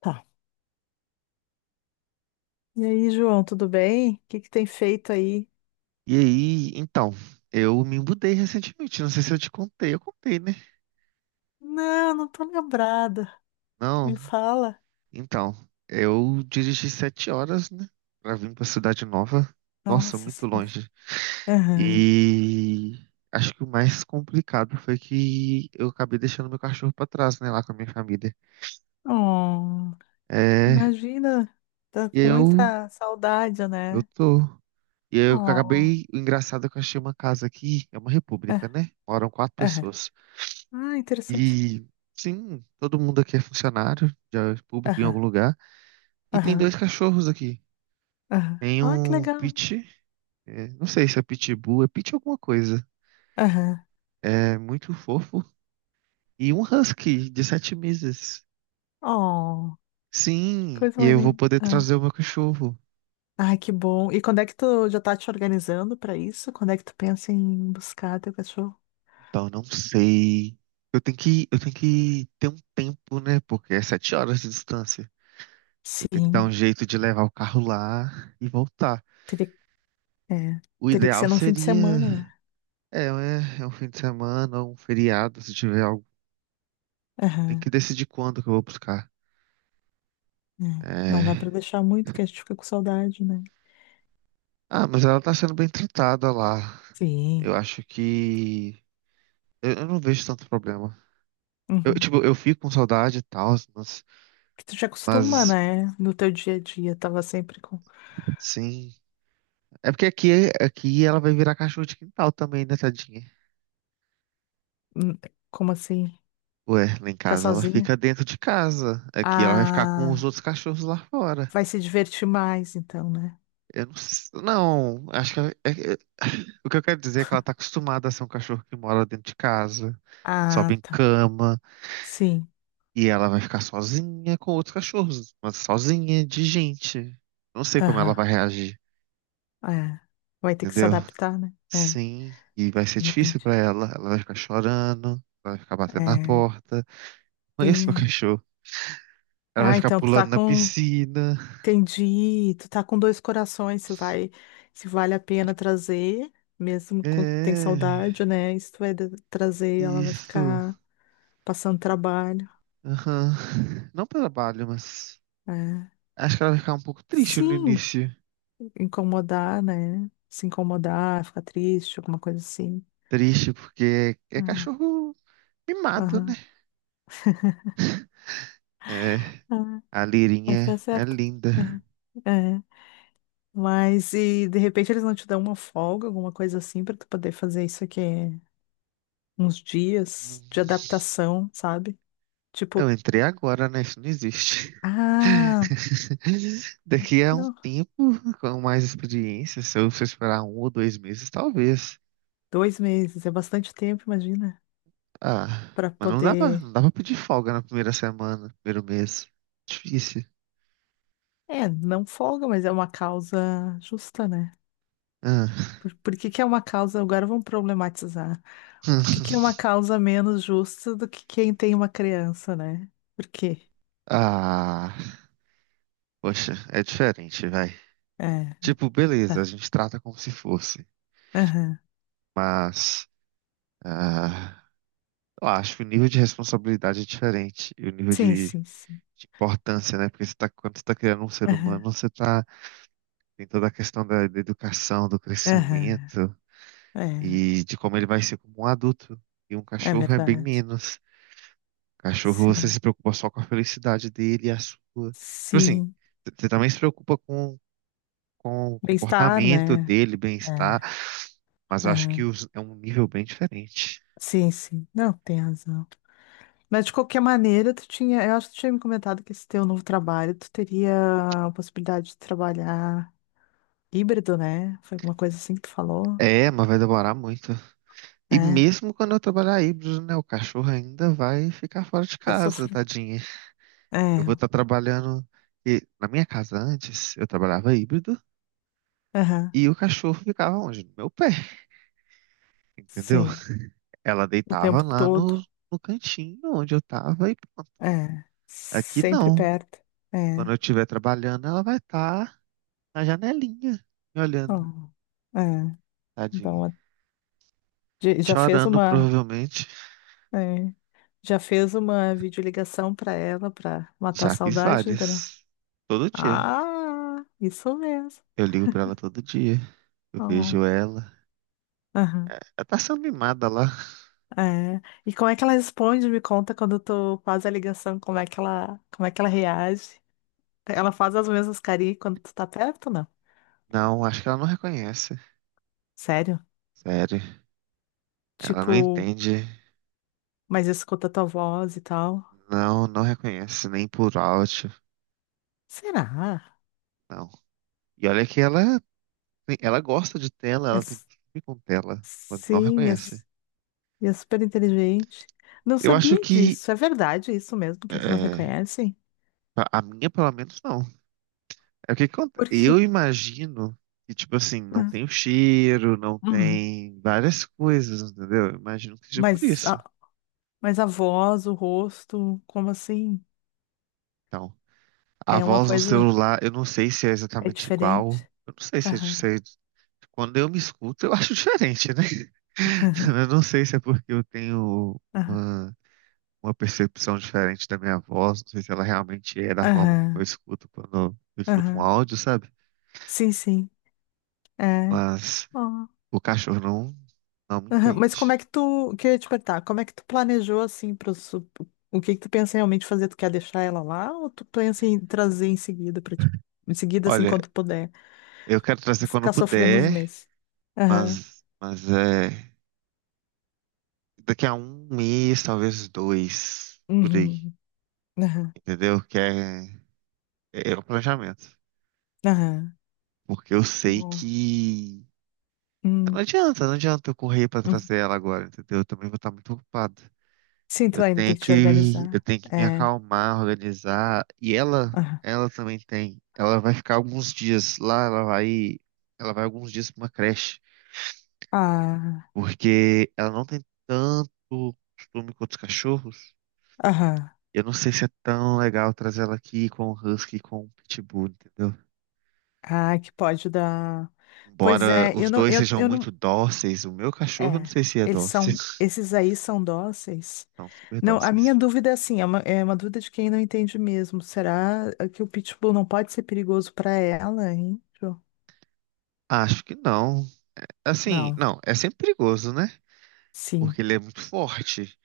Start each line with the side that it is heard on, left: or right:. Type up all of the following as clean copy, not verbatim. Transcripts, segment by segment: left: Tá. E aí, João, tudo bem? O que que tem feito aí?
right: E aí, então, eu me mudei recentemente. Não sei se eu te contei, eu contei, né?
left: Não, não tô lembrada.
right: Não,
left: Me fala.
right: então, eu dirigi 7 horas, né? Pra vir pra cidade nova. Nossa,
left: Nossa
right: muito
left: Senhora.
right: longe.
left: Aham.
right: E acho que o mais complicado foi que eu acabei deixando meu cachorro pra trás, né? Lá com a minha família.
left: Oh,
right: É,
left: imagina, tá
right: e
left: com
right: eu,
left: muita saudade,
right: eu
left: né?
right: tô. E eu
left: Oh,
right: acabei. O engraçado é que eu achei uma casa aqui, é uma república,
left: é,
right: né? Moram quatro
left: aham.
right: pessoas.
left: Ah, interessante.
right: E sim, todo mundo aqui é funcionário, já é público em
left: Aham,
right: algum lugar. E tem
left: aham,
right: dois cachorros aqui.
left: aham.
right: Tem
left: Ah, que
right: um
left: legal.
right: Pit, é, não sei se é Pitbull, é Pit alguma coisa.
left: Aham.
right: É muito fofo. E um Husky de 7 meses.
left: Oh, que
right: Sim,
left: coisa
right: e
left: mais
right: eu vou
left: linda.
right: poder
left: Ah.
right: trazer o meu cachorro.
left: Ai, que bom. E quando é que tu já tá te organizando pra isso? Quando é que tu pensa em buscar teu cachorro?
right: Então, não sei. Eu tenho que ter um tempo, né? Porque é 7 horas de distância. Eu tenho que dar um
left: Sim.
right: jeito de levar o carro lá e voltar.
left: É,
right: O
left: teria que
right: ideal
left: ser num fim de
right: seria
left: semana, né?
right: é um fim de semana, ou um feriado, se tiver algo. Tem
left: Aham,
right: que decidir quando que eu vou buscar.
left: é. Não dá
right: É.
left: pra deixar muito, que a gente fica com saudade, né?
right: Ah, mas ela tá sendo bem tratada lá.
left: Sim.
right: Eu acho que. Eu não vejo tanto problema. Eu,
left: Uhum.
right: tipo, eu fico com saudade e tal, mas,
left: Que tu te acostuma,
right: mas
left: né? No teu dia a dia, tava sempre com...
right: sim. É porque aqui ela vai virar cachorro de quintal também, né, tadinha?
left: Hum, como assim?
right: Ué, lá em
left: Ficar
right: casa ela
left: sozinha?
right: fica dentro de casa. Aqui ela vai ficar com os
left: Ah,
right: outros cachorros lá fora.
left: vai se divertir mais, então, né?
right: Eu não, não, acho que o que eu quero dizer é que ela tá acostumada a ser um cachorro que mora dentro de casa, sobe
left: Ah,
right: em
left: tá.
right: cama,
left: Sim.
right: e ela vai ficar sozinha com outros cachorros, mas sozinha de gente. Não sei como ela
left: Aham.
right: vai reagir,
left: É. Vai ter que se
right: entendeu?
left: adaptar, né? É,
right: Sim, e vai ser
left: de
right: difícil
left: repente.
right: pra ela. Ela vai ficar chorando, ela vai ficar batendo na
left: É.
right: porta. Mas esse é o
left: P-
right: cachorro. Ela vai
left: Ah,
right: ficar
left: então tu tá
right: pulando na
left: com
right: piscina.
left: entendi. Tu tá com dois corações, se vai, se vale a pena trazer, mesmo com tem
right: É,
left: saudade, né? E se tu vai de- trazer, ela vai
right: isso.
left: ficar passando trabalho.
right: Aham. Não pelo trabalho, mas.
left: É.
right: Acho que ela vai ficar um pouco triste no
left: Sim,
right: início.
left: incomodar, né? Se incomodar, ficar triste, alguma coisa assim.
right: Triste porque é
left: É.
right: cachorro mimado, né?
left: Aham.
right: É,
left: Ah,
right: a Lirinha
left: mas tá
right: é
left: certo.
right: linda.
left: É. É. Mas e de repente eles não te dão uma folga, alguma coisa assim, pra tu poder fazer isso aqui uns
right: Hum,
left: dias de adaptação, sabe?
right: Eu
left: Tipo,
right: entrei agora, né? Isso não existe.
left: ah,
right: Daqui a um
left: não.
right: tempo, com mais experiência, se eu for esperar 1 ou 2 meses, talvez.
left: Dois meses é bastante tempo, imagina.
right: Ah,
left: Pra
right: mas não dá pra, não
left: poder.
right: dá pra pedir folga na primeira semana, primeiro mês. Difícil.
left: É, não folga, mas é uma causa justa, né?
right: Ah,
left: Por que que é uma causa? Agora vamos problematizar. Por que que é uma causa menos justa do que quem tem uma criança, né? Por quê?
right: ah, poxa, é diferente, vai.
left: É,
right: Tipo, beleza, a
left: tá.
right: gente trata como se fosse,
left: Aham.
right: mas ah, eu acho que o nível de responsabilidade é diferente e o nível
left: Sim,
right: de,
left: sim, sim.
right: de importância, né? Porque você tá, quando você está criando um ser humano,
left: Aham.
right: você tá, tem toda a questão da educação, do
left: Aham.
right: crescimento
left: É,
right: e de como ele vai ser como um adulto. E um
left: é
right: cachorro é bem
left: verdade.
right: menos. Cachorro, você
left: Sim.
right: se preocupa só com a felicidade dele e a sua. Tipo assim,
left: Sim.
right: você também se preocupa com o
left: Bem-estar,
right: comportamento
left: né?
right: dele, bem-estar,
left: É.
right: mas eu acho que
left: Aham.
right: é um nível bem diferente.
left: Sim, sim. Não, tem razão. Mas de qualquer maneira, tu tinha, eu acho que tu tinha me comentado que esse teu novo trabalho, tu teria a possibilidade de trabalhar híbrido, né? Foi alguma coisa assim que tu falou?
right: É, mas vai demorar muito. E
left: É,
right: mesmo quando eu trabalhar híbrido, né, o cachorro ainda vai ficar fora de
left: vai
right: casa,
left: sofrer.
right: tadinha. Eu
left: É,
right: vou estar trabalhando e na minha casa antes, eu trabalhava híbrido
left: aham,
right: e o cachorro ficava onde? No meu pé, entendeu?
left: sim.
right: Ela
left: O
right: deitava
left: tempo
right: lá no,
left: todo.
right: no cantinho onde eu tava e pronto.
left: É,
right: Aqui
left: sempre
right: não.
left: perto. É,
right: Quando eu estiver trabalhando, ela vai estar na janelinha, me olhando,
left: oh, é. Então, a-
right: tadinha.
left: de- já fez
right: Chorando,
left: uma,
right: provavelmente.
left: é, já fez uma videoligação pra ela pra matar a
right: Já fiz
left: saudade ainda não?
right: várias. Todo dia.
left: Ah, isso mesmo.
right: Eu ligo pra ela todo dia. Eu
left: Oh,
right: vejo ela. Ela tá sendo mimada lá.
left: é. E como é que ela responde? Me conta quando tu faz a ligação, como é que ela, como é que ela reage? Ela faz as mesmas carinhas quando tu tá perto, não?
right: Não, acho que ela não reconhece.
left: Sério?
right: Sério. Ela não
left: Tipo,
right: entende.
left: mas escuta tua voz e tal.
right: Não, não reconhece. Nem por áudio.
left: Será?
right: Não. E olha que ela gosta de tela.
left: É,
right: Ela tem
left: s-
right: costume com tela. Mas não
left: sim, é,
right: reconhece.
left: s- e é super inteligente. Não
right: Eu acho
left: sabia
right: que.
left: disso. É verdade isso mesmo que eles não
right: É,
left: reconhecem?
right: a minha, pelo menos, não.
left: Por quê?
right: Eu imagino que, tipo assim, não
left: Hum.
right: tem o cheiro, não
left: Uhum.
right: tem várias coisas, entendeu? Eu imagino que seja por
left: Mas
right: isso.
left: a, mas a voz, o rosto, como assim?
right: Então, a
left: É uma
right: voz no
left: coisa,
right: celular, eu não sei se é
left: é
right: exatamente igual.
left: diferente.
right: Eu não sei se é,
left: Aham.
right: se é- quando eu me escuto, eu acho diferente, né? Eu não sei se é porque eu tenho uma, uma, percepção diferente da minha voz, não sei se ela realmente é da forma como eu
left: Aham,
right: escuto quando eu escuto um
left: aham.
right: áudio, sabe?
left: Sim, sim. É.
right: Mas
left: Ó.
right: o cachorro não me
left: Aham, mas como é
right: entende.
left: que tu, queria te perguntar, como é que tu planejou assim para o que que tu pensa realmente fazer? Tu quer deixar ela lá ou tu pensa em trazer em seguida para ti? Em seguida, assim,
right: Olha,
left: quando tu puder,
right: eu quero trazer quando
left: ficar sofrendo uns
right: puder,
left: meses. Aham.
right: mas é daqui a um mês, talvez dois, por aí,
left: Uhum. Aham.
right: entendeu? Que é o planejamento.
left: Aham.
right: Porque eu sei
left: Ó.
right: que não
left: Hum,
right: adianta, não adianta eu correr pra
left: hum.
right: trazer ela agora, entendeu? Eu também vou estar muito ocupado.
left: Sim, tu
right: Eu
left: ainda tem
right: tenho
left: que te
right: que, eu
left: organizar.
right: tenho que me
left: É.
right: acalmar, organizar. E ela,
left: Aham.
right: ela também tem. Ela vai ficar alguns dias lá, ela vai alguns dias pra uma creche.
left: Ah.
right: Porque ela não tem tanto costume com outros cachorros.
left: Aham.
right: Eu não sei se é tão legal trazer ela aqui com o Husky e com o Pitbull, entendeu?
left: Ah, que pode dar. Pois
right: Embora
left: é,
right: os dois sejam
left: eu
right: muito
left: não,
right: dóceis, o meu cachorro eu não
left: é,
right: sei se é
left: eles
right: dócil.
left: são, esses aí são dóceis.
right: São super
left: Não, a minha
right: dóceis.
left: dúvida é assim, é uma dúvida de quem não entende mesmo. Será que o pitbull não pode ser perigoso para ela, hein? Jo?
right: Acho que não. Assim,
left: Não,
right: não, é sempre perigoso, né?
left: sim,
right: Porque ele é muito forte,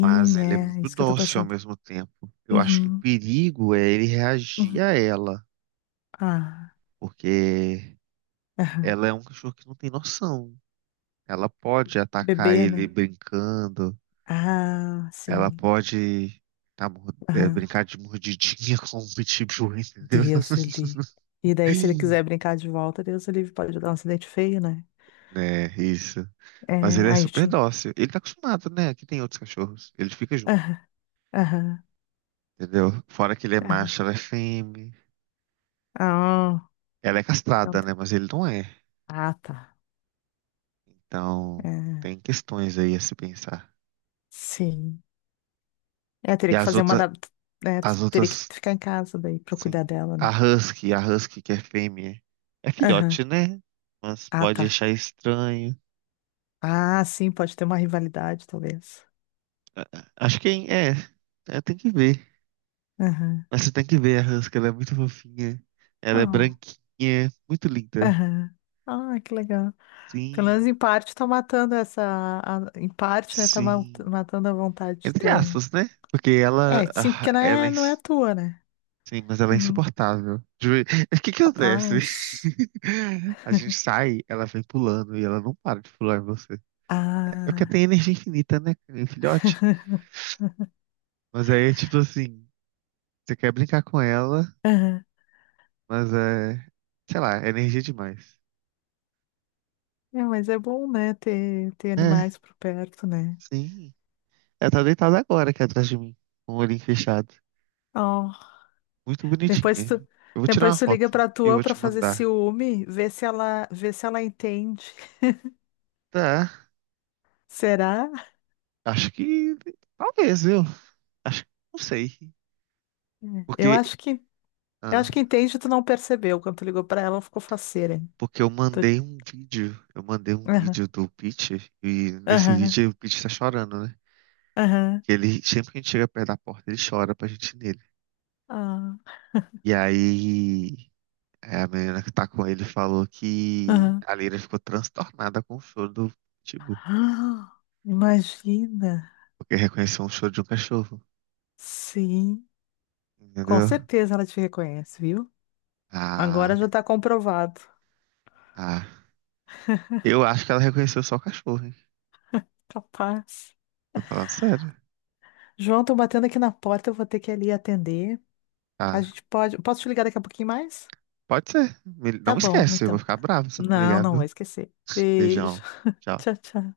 right: mas ele é
left: é
right: muito
left: isso que eu tô
right: dócil ao
left: pensando.
right: mesmo tempo. Eu acho que o
left: Uhum,
right: perigo é ele reagir
left: uhum.
right: a ela,
left: Ah,
right: porque
left: aham.
right: ela é um cachorro que não tem noção. Ela pode atacar
left: Bebê,
right: ele
left: né?
right: brincando,
left: Ah,
right: ela
left: sim.
right: pode
left: Aham.
right: brincar de mordidinha com o pitbull, entendeu?
left: Deus o livre. E daí, se ele quiser brincar de volta, Deus o livre, pode dar um acidente feio, né?
right: É, isso. Mas
left: É,
right: ele é
left: aí,
right: super
left: sim.
right: dócil. Ele tá acostumado, né? Aqui tem outros cachorros. Ele fica junto,
left: Aham, aham,
right: entendeu? Fora que ele é
left: aham.
right: macho, ela é fêmea.
left: Ah,
right: Ela é
left: então
right: castrada,
left: tá.
right: né? Mas ele não é.
left: Ah, tá.
right: Então,
left: É,
right: tem questões aí a se pensar.
left: sim. É,
right: E
left: teria que fazer uma. Da- É,
right: as
left: teria que
right: outras
left: ficar em casa daí pra
right: Sim.
left: cuidar dela,
right: A
left: né?
right: Husky, a Husky que é fêmea. É
left: Aham.
right: filhote, né? Mas
left: Ah,
right: pode
left: tá.
right: achar estranho.
left: Ah, sim, pode ter uma rivalidade, talvez.
right: Acho que tem que ver.
left: Aham.
right: Mas você tem que ver a Husky, ela é muito fofinha. Ela é
left: Ó.
right: branquinha, muito linda.
left: Aham. Ah, que legal. Pelo
right: Sim,
left: menos em parte tá matando essa. A- em parte, né? Tá ma-
right: sim.
left: matando a vontade de
right: Entre
left: ter um.
right: aspas, né? Porque
left: É,
right: ela,
left: sim,
right: ah,
left: porque não
right: ela é,
left: é, não é a
right: ins-
left: tua, né?
right: sim, mas ela é
left: Uhum.
right: insuportável. O que que acontece?
left: Capaz.
right: A gente sai, ela vem pulando e ela não para de pular em você. É porque
left: Ah.
right: tem energia infinita, né, filhote? Mas aí, tipo assim, você quer brincar com ela,
left: Aham.
right: mas é, sei lá, é energia demais.
left: É, mas é bom, né? Ter
right: É,
left: animais por perto, né?
right: sim. Ela tá deitada agora aqui atrás de mim, com o olhinho fechado.
left: Ó.
right: Muito
left: Depois
right: bonitinha.
left: tu,
right: Eu vou tirar
left: depois
right: uma
left: tu liga
right: foto
left: pra
right: e eu
left: tua
right: vou
left: pra
right: te
left: fazer
right: mandar.
left: ciúme, vê se ela entende.
right: Tá.
left: Será?
right: Acho que talvez, viu? Acho que não sei.
left: É. Eu
right: Porque,
left: acho que, eu
right: ah,
left: acho que entende, tu não percebeu. Quando tu ligou pra ela, ela ficou faceira. Hein?
right: porque eu
left: Tu...
right: mandei um vídeo. Eu mandei um
left: Aham,
right: vídeo do Pete e nesse
left: aham,
right: vídeo o Pete tá chorando, né?
left: aham,
right: Que ele sempre que a gente chega perto da porta, ele chora pra gente ir nele.
left: ah,
right: E aí, a menina que tá com ele falou que
left: aham.
right: a Lira ficou transtornada com o choro do Pitbull,
left: Ah, imagina.
right: porque reconheceu um choro de um cachorro,
left: Sim, com
right: entendeu?
left: certeza ela te reconhece, viu? Agora
right: Ah,
left: já tá comprovado.
right: ah. Eu acho que ela reconheceu só o cachorro, hein?
left: Capaz.
right: Tô falando sério.
left: João, tô batendo aqui na porta, eu vou ter que ir ali atender. A
right: Ah,
left: gente pode. Posso te ligar daqui a pouquinho mais?
right: pode ser.
left: Tá
right: Não
left: bom,
right: esquece, eu vou
left: então.
right: ficar bravo se não me
left: Não,
right: ligar,
left: não vou
right: viu?
left: esquecer. Beijo.
right: Beijão. Tchau.
left: Tchau, tchau.